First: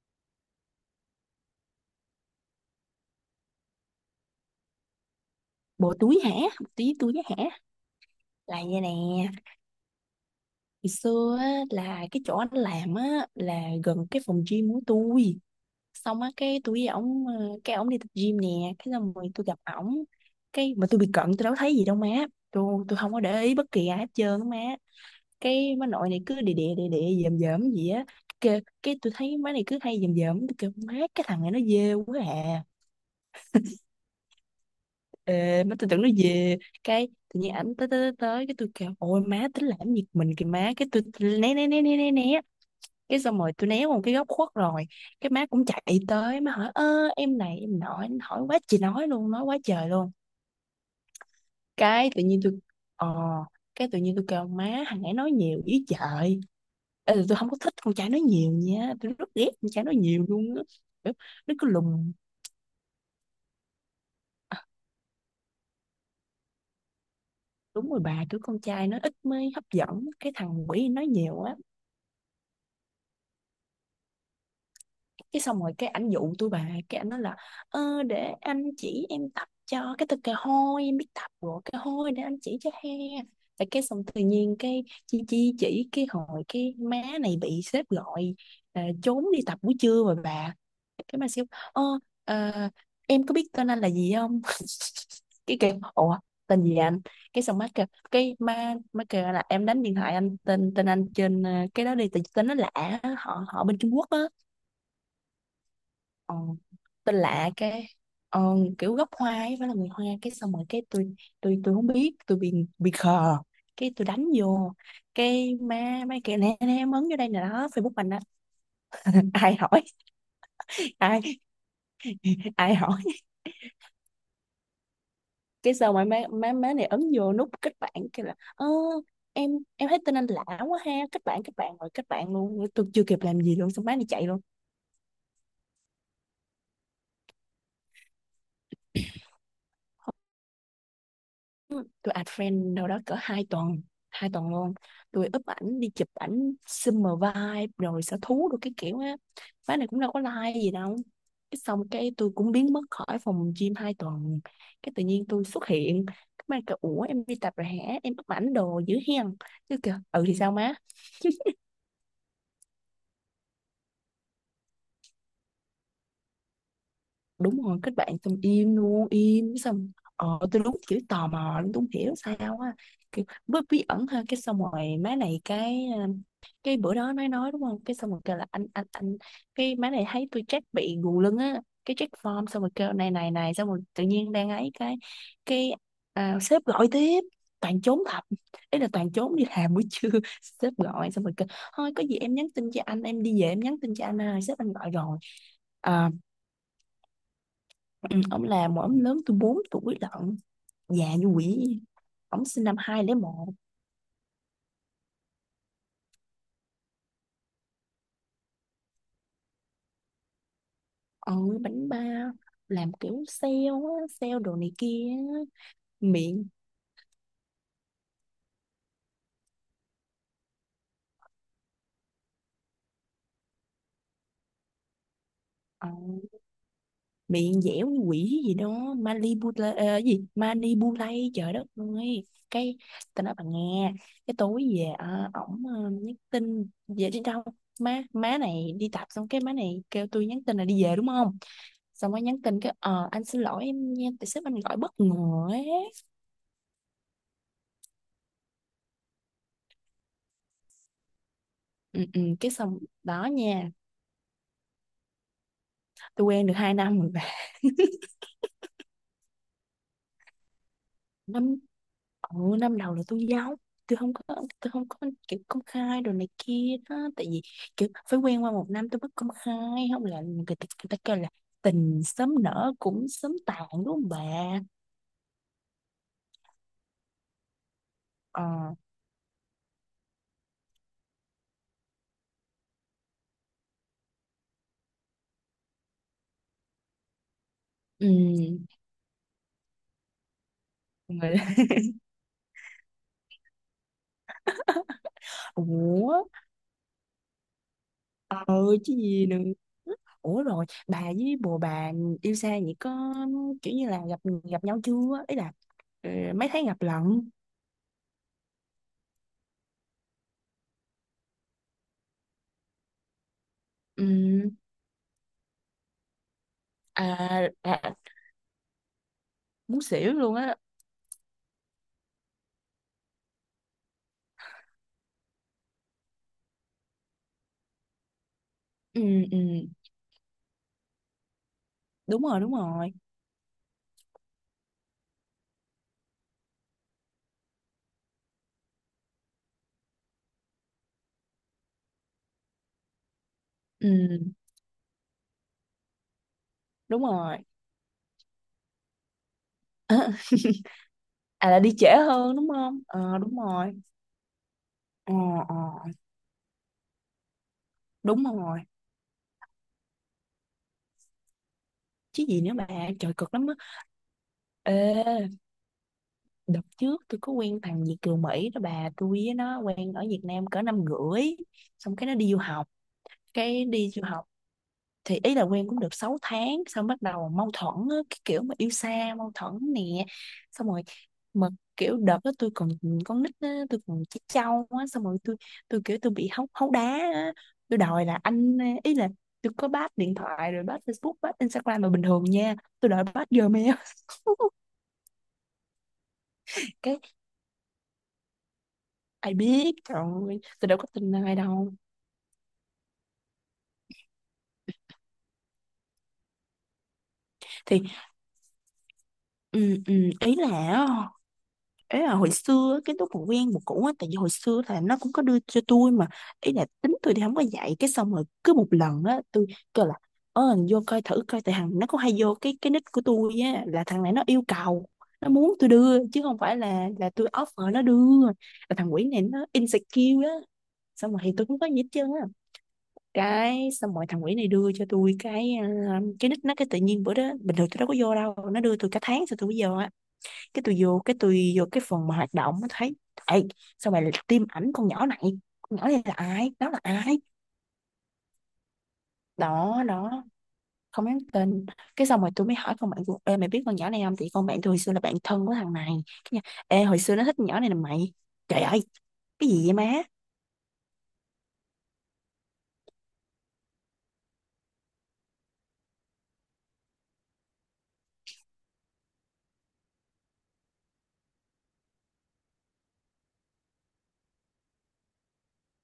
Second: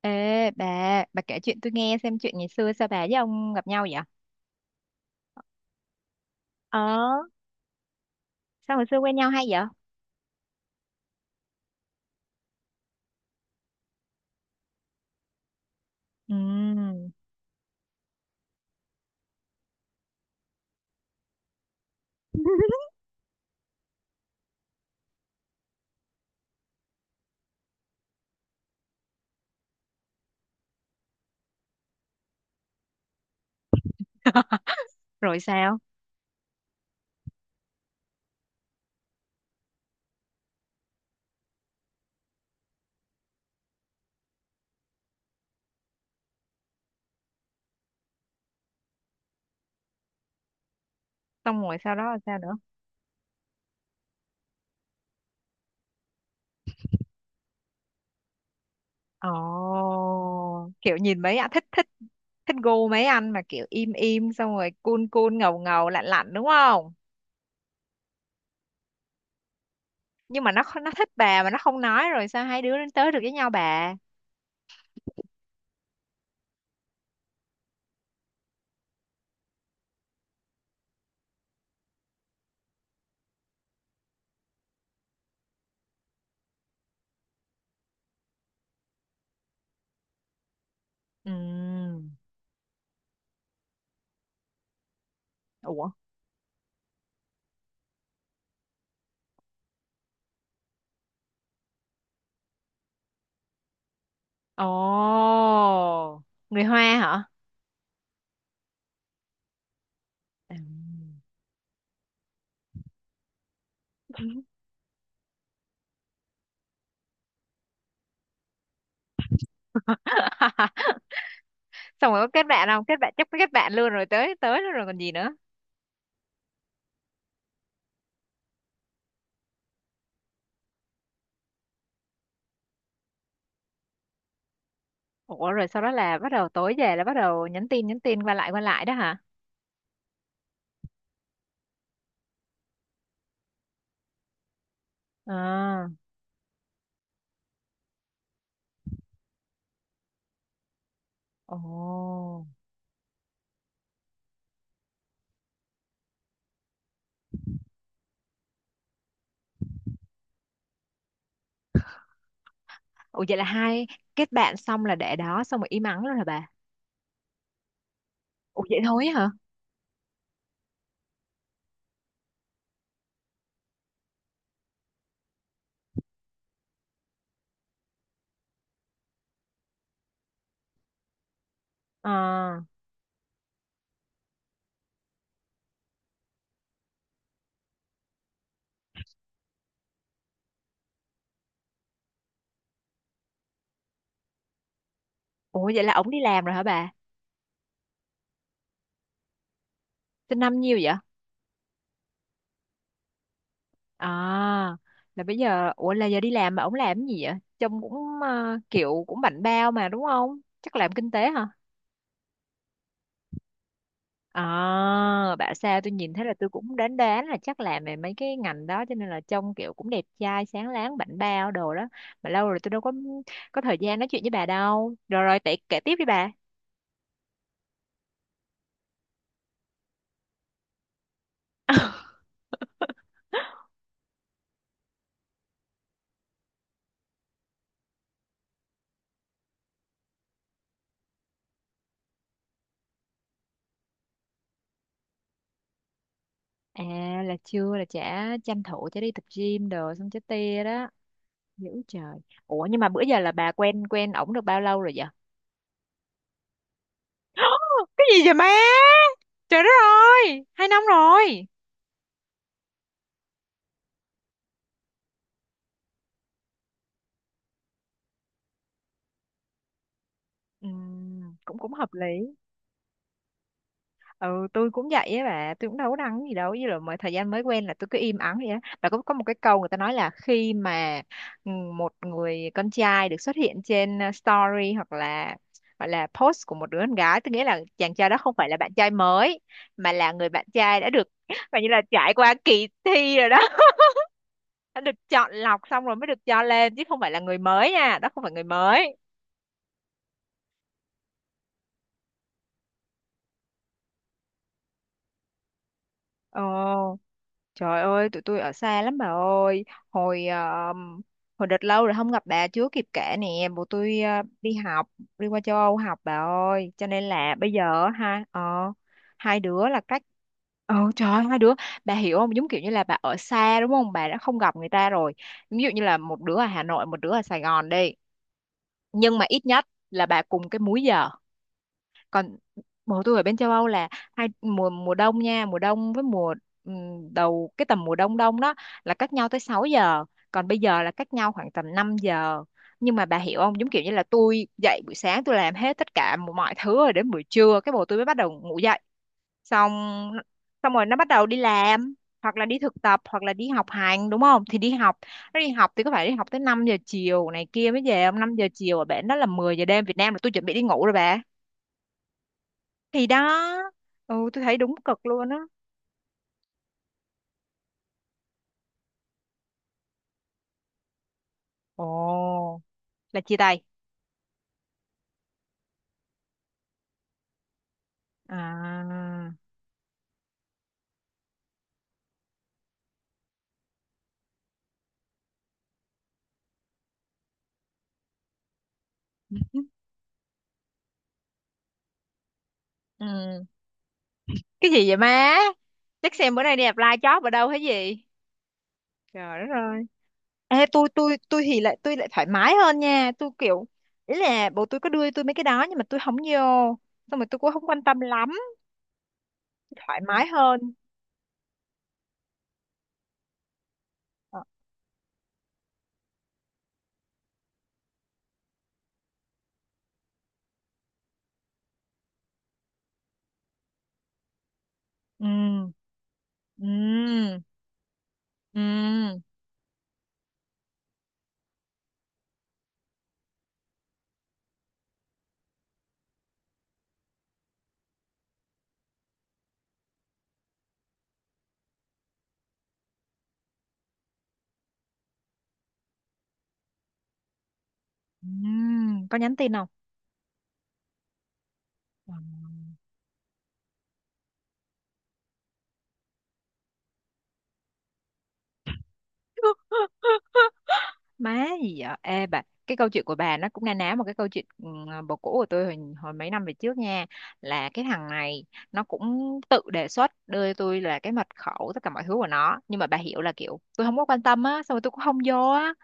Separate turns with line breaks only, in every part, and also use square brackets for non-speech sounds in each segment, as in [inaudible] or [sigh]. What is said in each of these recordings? Ê bà kể chuyện tôi nghe xem chuyện ngày xưa sao bà với ông gặp nhau vậy?
Bộ túi hả? Bộ
Ờ,
túi túi hả? Là
sao
vậy
hồi
nè.
xưa quen nhau hay vậy?
Ngày xưa á, là cái chỗ anh làm á là gần cái phòng gym của tôi. Xong á cái tôi với
Ừ.
ổng cái ổng đi tập gym nè. Cái xong rồi tôi gặp ổng. Cái mà tôi bị cận tôi đâu thấy gì đâu má. Tôi không có để ý bất kỳ ai hết trơn á má. Cái má nội này cứ đè đè đè đè dòm dòm gì á. Cái tôi thấy má này cứ hay dòm dòm, tôi kêu má cái thằng này nó ghê quá à.
[laughs] Rồi
Ê, má
sao?
tôi tưởng nó về. Cái tự nhiên ảnh tới tới tới tới, cái tôi kêu ôi má tính làm việc mình kìa má, cái tôi né né né né né né. Cái xong rồi tôi né qua một cái góc khuất rồi. Cái má cũng chạy tới, má hỏi ơ em này em, nói hỏi quá chị nói luôn, nói quá trời luôn.
Xong rồi sau đó
Cái
là
tự
sao
nhiên
nữa?
tôi ờ cái tự nhiên tôi kêu má, thằng ấy nói nhiều ý trời. Ê, tôi không có thích con trai nói nhiều nha, tôi
Ồ,
rất ghét con trai nói nhiều luôn á.
kiểu
Kiểu,
nhìn mấy anh
nó
thích
cứ
thích
lùng.
thích gu mấy anh mà kiểu im im xong rồi cool cool ngầu ngầu lạnh lạnh đúng không?
Đúng rồi bà, kiểu con trai nó ít mới hấp dẫn, cái
Nhưng mà nó
thằng quỷ
nó
nói
thích
nhiều
bà mà
á.
nó không nói, rồi sao hai đứa đến tới được với nhau bà?
Cái xong rồi cái ảnh dụ tôi bà, cái ảnh nói là để anh chỉ em tập cho, cái tôi kêu hôi em biết tập rồi, cái hôi để anh chỉ cho he. Tại cái xong tự nhiên cái chi chi chỉ cái hồi cái má này bị sếp gọi. À, trốn đi tập buổi trưa rồi bà. Cái mà
Ừ.
siêu. ờ ờ, em có biết tên anh là gì không? [laughs] Cái kêu
Ủa?
ủa tên gì anh? Cái xong má kêu, cái má má kêu là em đánh điện thoại anh, tên tên anh trên cái đó đi, tại tên nó lạ á, họ họ bên Trung Quốc á.
Ồ,
ờ,
người Hoa
Tên
hả?
lạ cái. ờ, Kiểu gốc Hoa ấy, phải là người Hoa. Cái xong rồi cái tôi, tôi không biết, tôi bị khờ. Cái tôi
Ừ.
đánh vô, cái má mấy kia nè nè, em ấn vô đây nè đó Facebook mình đó. [laughs] Ai hỏi?
[laughs]
Ai?
Xong rồi có kết bạn
Ai
không kết
hỏi?
bạn, chắc có kết bạn luôn rồi, tới tới luôn rồi còn gì nữa.
Cái xong rồi má má má này ấn vô nút kết bạn, cái là ơ em em thấy tên anh lạ quá ha, kết bạn rồi kết bạn luôn, tôi chưa kịp làm gì luôn, xong má này chạy luôn.
Ủa rồi sau đó là bắt đầu tối về là bắt đầu nhắn tin qua lại đó hả?
Tôi add friend đâu đó cỡ hai tuần, hai tuần luôn. Tôi úp ảnh
À,
đi chụp ảnh summer vibe rồi sở thú rồi cái kiểu á. Má này cũng đâu có like gì đâu.
ồ,
Cái xong cái tôi cũng biến mất khỏi phòng gym hai tuần. Cái tự nhiên tôi xuất hiện, cái má kêu ủa em đi tập rồi hả, em úp ảnh đồ dữ hen. Chứ kìa, ừ thì sao má.
ủa vậy là hai kết bạn xong là để đó xong rồi im ắng luôn hả bà?
Đúng rồi, kết bạn xong
Ủa
im
vậy thôi
luôn,
á hả?
im xong. Ờ, tôi đúng kiểu tò mò luôn, tôi không hiểu sao á, kiểu bí bí ẩn ha. Cái xong rồi má này cái cái bữa đó nói đúng không, cái xong rồi kêu là anh, cái má này thấy tôi check bị gù lưng á, cái
ờ
check form xong rồi kêu này này này, xong rồi tự nhiên đang ấy cái à, sếp gọi tiếp. Toàn trốn thật, ý là toàn trốn đi làm buổi trưa. [laughs] Sếp gọi xong rồi kêu thôi có gì em nhắn tin cho anh, em đi về em nhắn tin cho anh, à sếp anh gọi rồi.
Ủa vậy là
ờ,
ổng đi làm rồi hả bà?
Ừ, ông là một ông lớn, tôi 4 tuổi lận.
Sinh năm nhiêu vậy?
Già như quỷ. Ông sinh năm 2001.
À là bây giờ, ủa là giờ đi làm mà ổng làm cái gì vậy? Trông cũng kiểu cũng bảnh bao mà đúng không, chắc làm kinh tế hả?
Ừ, bánh ba, làm kiểu sale á, sale
À,
đồ này kia á.
bảo sao tôi nhìn thấy là
Miệng,
tôi cũng đoán đoán là chắc làm về mấy cái ngành đó, cho nên là trông kiểu cũng đẹp trai sáng láng bảnh bao đồ đó. Mà lâu rồi tôi đâu có thời gian nói chuyện với bà đâu, rồi rồi tệ kể
ờ,
tiếp đi bà.
miệng dẻo như quỷ gì đó, Manipula gì Manipulay trời đất
[laughs]
ơi. Cái tao nói bà nghe, cái tối về ổng nhắn tin về đi đâu. Má má này đi tập xong cái má này kêu tôi nhắn tin là đi về đúng không, xong mới nhắn tin cái ờ anh xin lỗi em nha, tại sếp anh gọi bất ngờ ấy.
À là chưa, là chả tranh thủ chả đi tập gym đồ xong chả tia đó. Dữ
Ừ,
trời.
ừ, cái
Ủa
xong.
nhưng mà bữa giờ
Đó
là bà
nha,
quen quen ổng được bao lâu rồi vậy?
tôi quen được 2 năm rồi bà.
[gasps] Cái gì vậy má? Trời đất ơi, 2 năm rồi.
Năm, ừ, năm đầu là tôi giấu, tôi không có tôi không có kiểu công khai đồ này kia đó. Tại vì kiểu phải quen qua một năm tôi mới công khai, không là người ta kêu là
Cũng cũng hợp
tình
lý.
sớm nở cũng sớm tàn đúng không bà.
Ừ tôi cũng vậy á bà, tôi cũng đâu có đăng gì đâu, với là mà thời gian mới quen là tôi cứ im ắng vậy á
Ờ.
bà, có một cái câu người ta nói là khi mà ừ, một người con trai được xuất hiện trên story hoặc là gọi là post của một đứa con gái tôi, nghĩa là chàng
Ừ.
trai đó không phải là bạn trai mới, mà là người bạn trai đã được
Người.
[laughs] và như là
[laughs]
trải qua kỳ thi rồi đó. [laughs] Đã được chọn lọc xong rồi mới
Ủa,
được cho lên, chứ không phải là người mới nha, đó không phải người
ờ, chứ
mới.
gì nữa. Ủa rồi bà với bồ bà yêu xa vậy có kiểu như là gặp gặp nhau chưa, ý là, ừ, mấy tháng gặp
Ồ.
lận.
Trời ơi, tụi tôi ở xa lắm bà ơi. Hồi ờ, hồi đợt lâu rồi không gặp bà chưa kịp kể nè. Bố tôi
Ừ,
đi học, đi qua châu Âu học bà ơi. Cho nên là
à,
bây giờ
à,
hai đứa là
muốn
cách.
xỉu luôn á.
Trời ơi, hai đứa, bà hiểu không, giống kiểu như là bà ở xa đúng không, bà đã không gặp người ta rồi, ví dụ như là một đứa ở Hà Nội một đứa ở Sài Gòn đi,
Ừ,
nhưng mà
ừ,
ít nhất là bà cùng cái múi giờ.
đúng
Còn
rồi đúng rồi.
mùa tôi ở bên châu Âu là hai mùa, mùa đông nha, mùa đông với mùa đầu cái tầm mùa đông đông đó, là cách nhau tới 6 giờ. Còn bây giờ là cách nhau khoảng tầm 5 giờ. Nhưng mà bà hiểu không, giống kiểu như là
Ừ,
tôi dậy buổi sáng tôi làm hết tất cả mọi thứ rồi
đúng
đến buổi
rồi.
trưa cái bồ tôi mới bắt đầu ngủ dậy. Xong xong rồi nó bắt đầu đi
À là đi
làm
trễ hơn
hoặc là
đúng
đi
không,
thực tập
ờ
hoặc là
đúng
đi học
rồi.
hành đúng không, thì đi học,
Ờ.
nó đi
Ờ
học thì có phải đi học tới 5 giờ chiều này kia mới về không,
đúng
5 giờ
rồi,
chiều ở bển đó là 10 giờ đêm Việt Nam là tôi chuẩn bị đi ngủ rồi bà.
chứ gì nữa bà.
Thì
Trời cực lắm
đó.
á.
Ừ tôi thấy
Ê
đúng cực luôn á.
đợt trước tôi có quen thằng Việt kiều Mỹ đó bà, tôi với nó quen ở Việt Nam cỡ năm rưỡi, xong cái nó đi du
Ồ,
học.
là chia tay
Cái đi du học, thì ý là quen cũng được 6 tháng xong bắt đầu mâu thuẫn á, cái kiểu mà yêu xa
à.
mâu thuẫn nè. Xong rồi mà kiểu đợt đó tôi còn con nít á, tôi còn trẻ trâu á, xong rồi tôi kiểu tôi bị hấu hấu đá á. Tôi đòi là anh, ý là tôi có bắt điện thoại rồi bắt Facebook bắt Instagram mà bình thường nha, tôi đòi bắt
Ừ.
Gmail. [laughs]
Cái gì vậy má, chắc xem bữa nay đi apply
Cái
job ở đâu hay gì.
ai
Trời đất
biết,
ơi.
trời ơi
Ê
tôi đâu có
tôi
tin
tôi
ai
tôi thì
đâu.
lại tôi lại thoải mái hơn nha, tôi kiểu, ý là bố tôi có đưa tôi mấy cái đó nhưng mà tôi không vô, xong rồi tôi cũng không quan
Thì
tâm lắm.
ừ, ừ,
Thoải. Ừ. Mái
ý là
hơn.
ấy là hồi xưa á, cái lúc mà quen một cũ á, tại vì hồi
Ờ,
xưa là nó cũng có đưa cho tôi mà, ý là tính tôi thì không có dạy. Cái xong rồi cứ một lần á tôi kêu là ờ thằng vô coi thử coi, tại thằng nó cũng hay vô cái nick của tôi á, là thằng này nó yêu cầu, nó muốn tôi
ừ,
đưa chứ không phải là tôi
ừ,
offer nó đưa.
ừ,
Là thằng quỷ này nó insecure á, xong rồi thì tôi cũng có gì hết trơn á. Cái xong rồi thằng quỷ này đưa cho tôi cái ờ, cái nick nó, cái tự nhiên bữa đó bình thường tôi đâu có vô đâu, nó đưa tôi cả tháng sau tôi mới vô á. Cái tôi vô cái phần mà hoạt động, nó thấy. Ê, sao mày tiêm ảnh con nhỏ này, con nhỏ này là ai, nó là ai?
ừ, có nhắn tin không?
Đó đó, không nhắn tin. Cái
Ừ.
xong rồi tôi mới hỏi con bạn của, ê mày biết con nhỏ này không, thì con bạn tôi hồi xưa là bạn thân của thằng này. Cái nhà, ê hồi xưa nó thích con nhỏ này là mày. Trời ơi, cái gì
[laughs]
vậy má.
Má gì vậy ê bà, cái câu chuyện của bà nó cũng na ná một cái câu chuyện, ừ, bồ cũ của tôi hồi mấy năm về trước nha, là cái thằng này nó cũng tự đề xuất đưa cho tôi là cái mật khẩu tất cả mọi thứ của nó, nhưng mà bà hiểu là kiểu tôi không có quan tâm á, xong rồi tôi cũng không vô á.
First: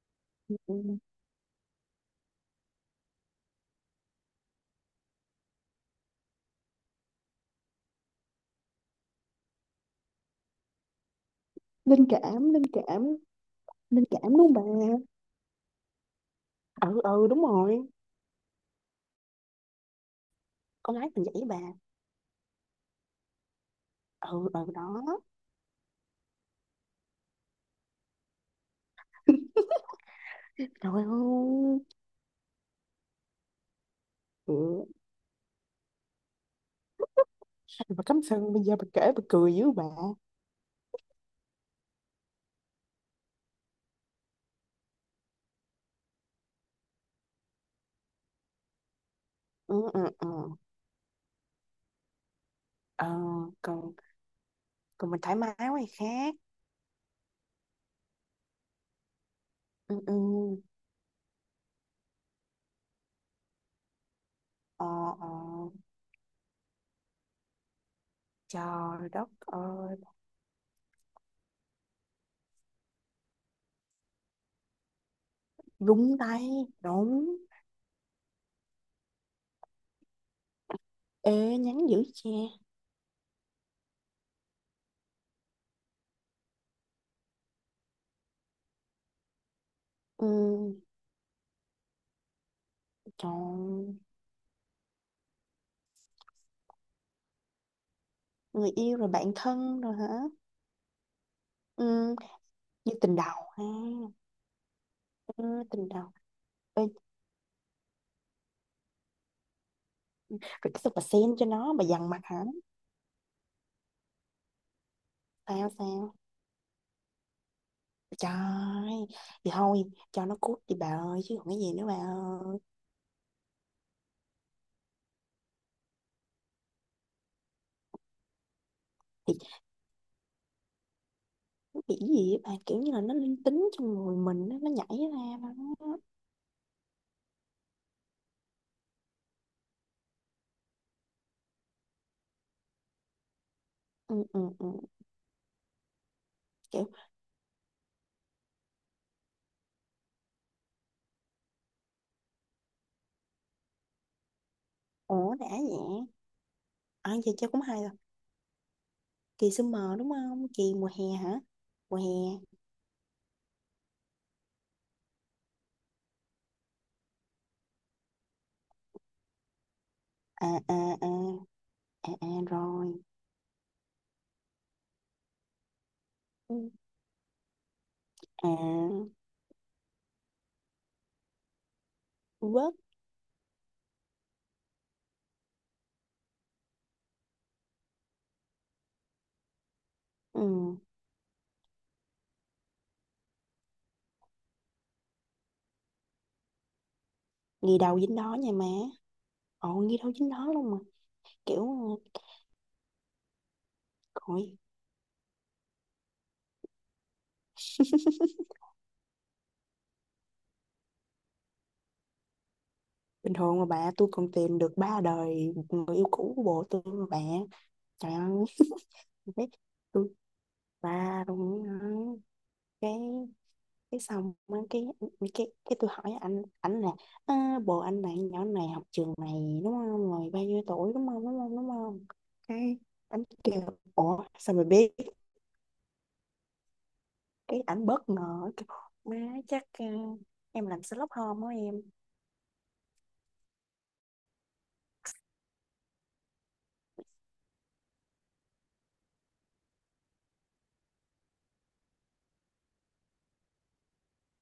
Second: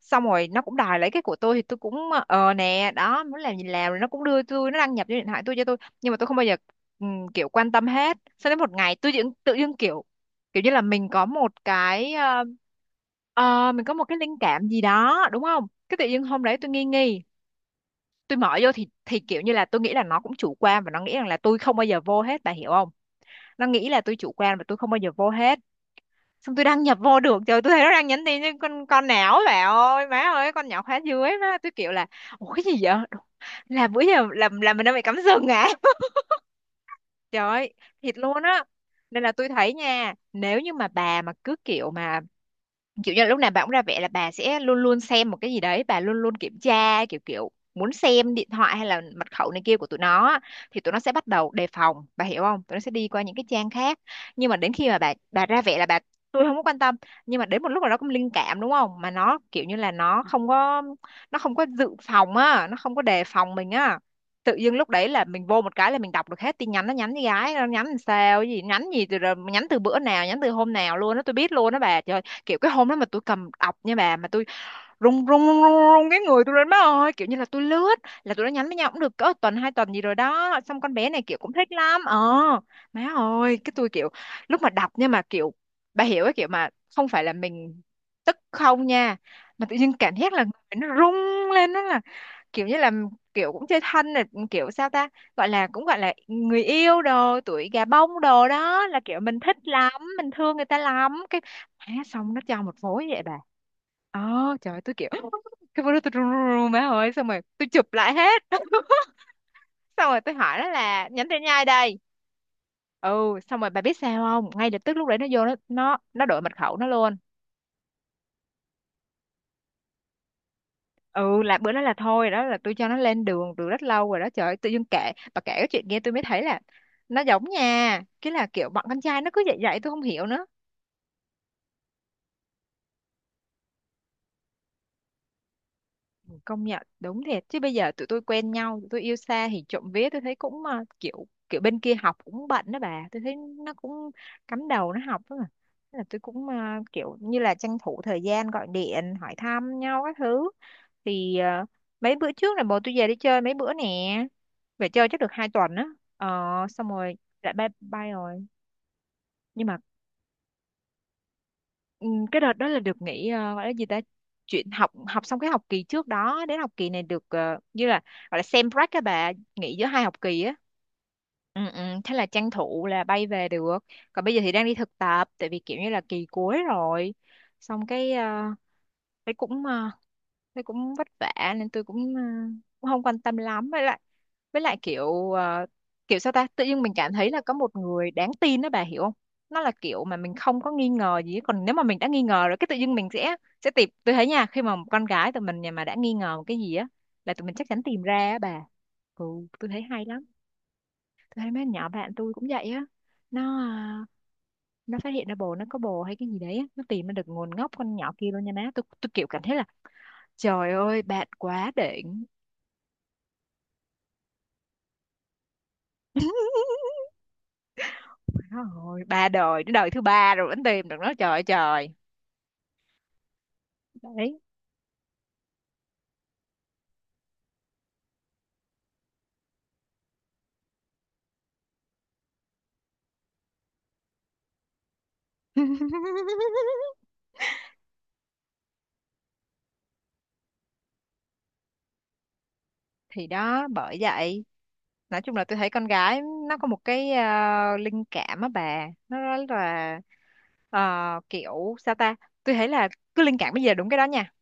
Xong rồi nó cũng
Ừ.
đòi lấy cái của tôi thì tôi cũng nè đó, muốn làm gì làm, rồi nó cũng đưa tôi, nó đăng nhập vô điện thoại tôi cho tôi nhưng mà tôi không bao giờ ừ, kiểu quan tâm hết. Sau đến một ngày tôi tự dưng kiểu kiểu như là mình có một
Linh
cái.
cảm linh cảm,
Ờ, mình có một
linh
cái
cảm
linh
đúng không bà.
cảm gì đó đúng không, cái tự nhiên hôm đấy tôi nghi
Ừ
nghi,
ừ đúng rồi,
tôi mở vô thì kiểu như là tôi nghĩ là nó cũng chủ quan và
con
nó
gái
nghĩ
mình
rằng là
vậy
tôi
bà.
không bao giờ vô hết, bà hiểu không, nó nghĩ là tôi chủ
Ừ
quan
ừ
và tôi không bao
đó.
giờ vô hết. Xong tôi đăng nhập vô được, trời tôi thấy nó đang nhắn tin với con não bà
[laughs]
ơi, má ơi con nhỏ
Trời
khóa
ơi.
dưới má, tôi kiểu là ủa cái gì vậy. Đúng, là bữa giờ làm mình
Ừ.
đang bị cắm sừng à. [laughs] Trời ơi.
Bà
Thiệt
cắm
luôn
sừng
á.
bây giờ bà kể
Nên
bà
là tôi
cười dữ
thấy
bà.
nha, nếu như mà bà mà cứ kiểu mà kiểu như là lúc nào bà cũng ra vẻ là bà sẽ luôn luôn xem một cái gì đấy, bà luôn luôn kiểm tra kiểu kiểu muốn xem điện thoại hay là mật khẩu này
Ừ
kia của tụi
ừ
nó
ừ.
á, thì tụi nó sẽ bắt đầu đề phòng, bà hiểu không, tụi nó sẽ đi
Ờ,
qua những cái trang
còn,
khác. Nhưng mà đến khi mà
còn
bà
mình thoải
bà
mái
ra vẻ
quá
là
thì
bà
khác.
tôi không có quan tâm, nhưng mà đến một lúc nào đó cũng linh cảm đúng không, mà nó kiểu như là
Ừ ừ.
nó không có, nó không có dự phòng á, nó không có đề phòng mình á, tự dưng
Ờ.
lúc đấy là
Ờ.
mình vô một cái là mình đọc được hết tin nhắn, nó nhắn với gái, nó nhắn làm sao, cái gì, nhắn gì
Trời
từ,
đất
rồi nhắn từ
ơi.
bữa nào, nhắn từ hôm nào luôn đó, tôi biết luôn đó bà trời. Kiểu cái hôm đó mà tôi cầm ọc nha bà, mà tôi rung rung rung rung rùng
Đúng
cái người
tay,
tôi lên má ơi, kiểu như
đúng.
là tôi lướt, là tôi đã nhắn với nhau cũng được cỡ tuần 2 tuần gì rồi đó, xong con bé này
Ê
kiểu cũng thích
nhắn dữ
lắm ờ,
cha.
má ơi cái tôi kiểu lúc mà đọc, nhưng mà kiểu bà hiểu cái kiểu mà không phải là mình tức không nha, mà tự nhiên cảm
Ừ,
giác là người nó rung lên đó, là kiểu như là kiểu cũng chơi
trời,
thân này kiểu sao ta, gọi là cũng gọi là người yêu đồ tuổi gà bông đồ
người
đó,
yêu
là
rồi
kiểu
bạn
mình thích
thân rồi
lắm
hả?
mình thương người ta lắm, cái má
Ừ.
xong nó cho một
Như
phối
tình
vậy
đầu
bà.
ha.
Ờ, trời ơi, tôi kiểu
Ừ,
[laughs] cái
tình
bữa đó tôi
đầu.
run run run má
Ê
ơi, xong rồi tôi chụp lại hết. [laughs] Xong rồi tôi hỏi nó
rồi cái sao bà
là
xem
nhánh thế
cho
nhai
nó, bà
đây.
dằn mặt hả?
Ừ xong rồi bà biết sao không, ngay lập tức lúc đấy nó vô nó
Sao
nó
sao?
nó đổi mật khẩu nó luôn.
Trời. Thì thôi, cho nó cút đi bà ơi, chứ
Ừ
còn
là
cái
bữa
gì
đó
nữa
là
bà
thôi, đó là
ơi.
tôi cho nó lên đường từ rất lâu rồi đó. Trời ơi, tự dưng kể, bà kể cái chuyện nghe tôi mới thấy là nó giống nha, cái là kiểu bọn con trai nó cứ vậy vậy tôi không hiểu nữa.
Bị gì á bạn, kiểu như là nó linh tính trong người mình á, nó nhảy ra mà nó.
Công nhận đúng thiệt, chứ bây giờ tụi tôi quen nhau tụi tôi yêu xa thì trộm vía tôi thấy cũng kiểu kiểu bên kia học cũng bận đó bà, tôi thấy nó cũng
Ừ, ừ, ừ.
cắm đầu nó học đó mà. Thế là tôi cũng
Kiểu.
kiểu như là tranh thủ thời gian gọi điện hỏi thăm nhau các thứ, thì mấy bữa trước là bố tôi về đi chơi mấy bữa nè, về chơi chắc được
Ủa đã
2 tuần á.
vậy.
Ờ xong
À
rồi
giờ chơi
lại
cũng
bye
hay rồi.
bye rồi.
Kỳ
Nhưng mà,
summer đúng không, kỳ mùa hè hả, mùa
ừ,
hè.
cái đợt đó là được nghỉ gọi là gì ta, chuyện học học xong cái học kỳ trước đó đến học kỳ này được như là gọi là sem break các bà, nghỉ giữa 2 học kỳ
À.
á.
À à.
Ừ, ừ,
À,
thế là
à
tranh thủ
rồi.
là bay về được. Còn bây giờ thì đang đi thực tập tại vì kiểu như là kỳ cuối
Ừ.
rồi. Xong cái
À.
thế cũng thế cũng vất vả nên tôi cũng,
Vớt.
cũng không quan tâm lắm, với lại kiểu kiểu sao ta, tự nhiên mình cảm thấy là có một người đáng tin đó bà hiểu không, nó là kiểu mà mình không có
Ừ.
nghi ngờ gì hết. Còn nếu mà mình đã nghi ngờ rồi cái tự nhiên mình sẽ tìm, tôi thấy nha khi mà một con gái tụi mình nhà mà đã nghi ngờ một cái gì á là tụi mình chắc
Ngày
chắn
đầu
tìm
dính
ra
đó
á
nha
bà.
má.
Ừ tôi
Ồ
thấy
ngày
hay
đầu
lắm,
dính đó luôn mà.
tôi thấy mấy
Kiểu.
con nhỏ bạn tôi cũng vậy á, nó
Coi.
nó phát hiện ra bồ nó có bồ hay cái gì đấy á, nó tìm ra được nguồn gốc con nhỏ kia luôn
[laughs]
nha má, tôi kiểu cảm thấy là trời ơi, bạn quá đỉnh.
Bình thường mà bà, tôi còn tìm được ba đời người yêu cũ của bồ
[laughs]
tôi mà bà. Trời ơi.
Rồi, ba
Thế,
đời, đến đời thứ
tôi,
ba rồi vẫn tìm được nó,
và
trời ơi
đúng
trời.
rồi. cái cái xong
Đấy.
mới cái, cái tôi hỏi anh là "Ờ, bồ anh bạn nhỏ này học trường này đúng không, rồi bao nhiêu tuổi, đúng không đúng không đúng không". Cái anh kêu ủa sao mày biết,
[laughs]
cái ảnh bất ngờ kêu, má chắc ờ, em làm Sherlock Holmes đó em.
Thì đó, bởi vậy. Nói chung là tôi thấy con gái nó có một cái linh cảm á bà. Nó rất là ờ, kiểu sao ta? Tôi thấy là cứ linh cảm bây giờ đúng cái đó nha.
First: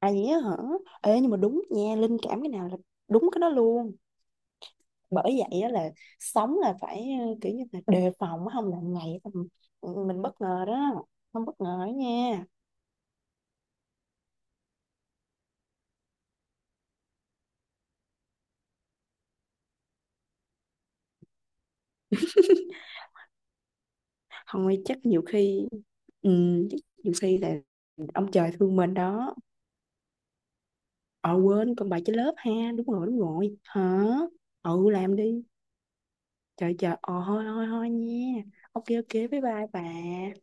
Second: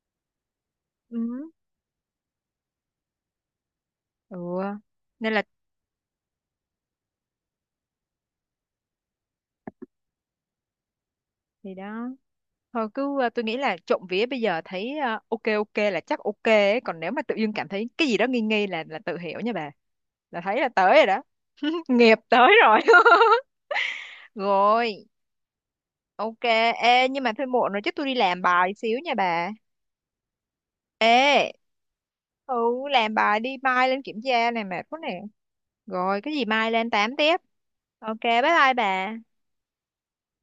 À gì á hả. Ê nhưng mà
Ừ.
đúng nha, linh cảm cái nào là đúng cái đó luôn.
Ừ.
Bởi
Nên là
vậy á là sống là phải ờ, kiểu như là đề phòng á, không là ngày tầm- mình bất ngờ đó, không bất
thì
ngờ đó
đó,
nha.
thôi cứ tôi nghĩ là trộm vía bây giờ thấy ok ok là chắc ok ấy. Còn nếu mà tự dưng cảm thấy cái gì đó nghi nghi là tự hiểu nha bà, là thấy là tới rồi đó. [laughs] Nghiệp tới rồi. [laughs]
Thôi
Rồi
chắc nhiều khi, ừ,
ok.
chắc
Ê
nhiều
nhưng mà
khi
thôi
là
muộn rồi, chứ tôi đi
ông
làm
trời
bài
thương mình
xíu nha
đó.
bà.
Ờ
Ê
quên con bài trên lớp ha.
ừ
Đúng rồi
làm
đúng
bài đi
rồi
mai lên
hả.
kiểm tra này, mệt
Ừ
quá
làm
nè.
đi.
Rồi cái gì mai
trời
lên
trời
tám
ờ
tiếp.
thôi thôi thôi
OK, bye
nha.
bye
OK OK
bà.
bye bye bà.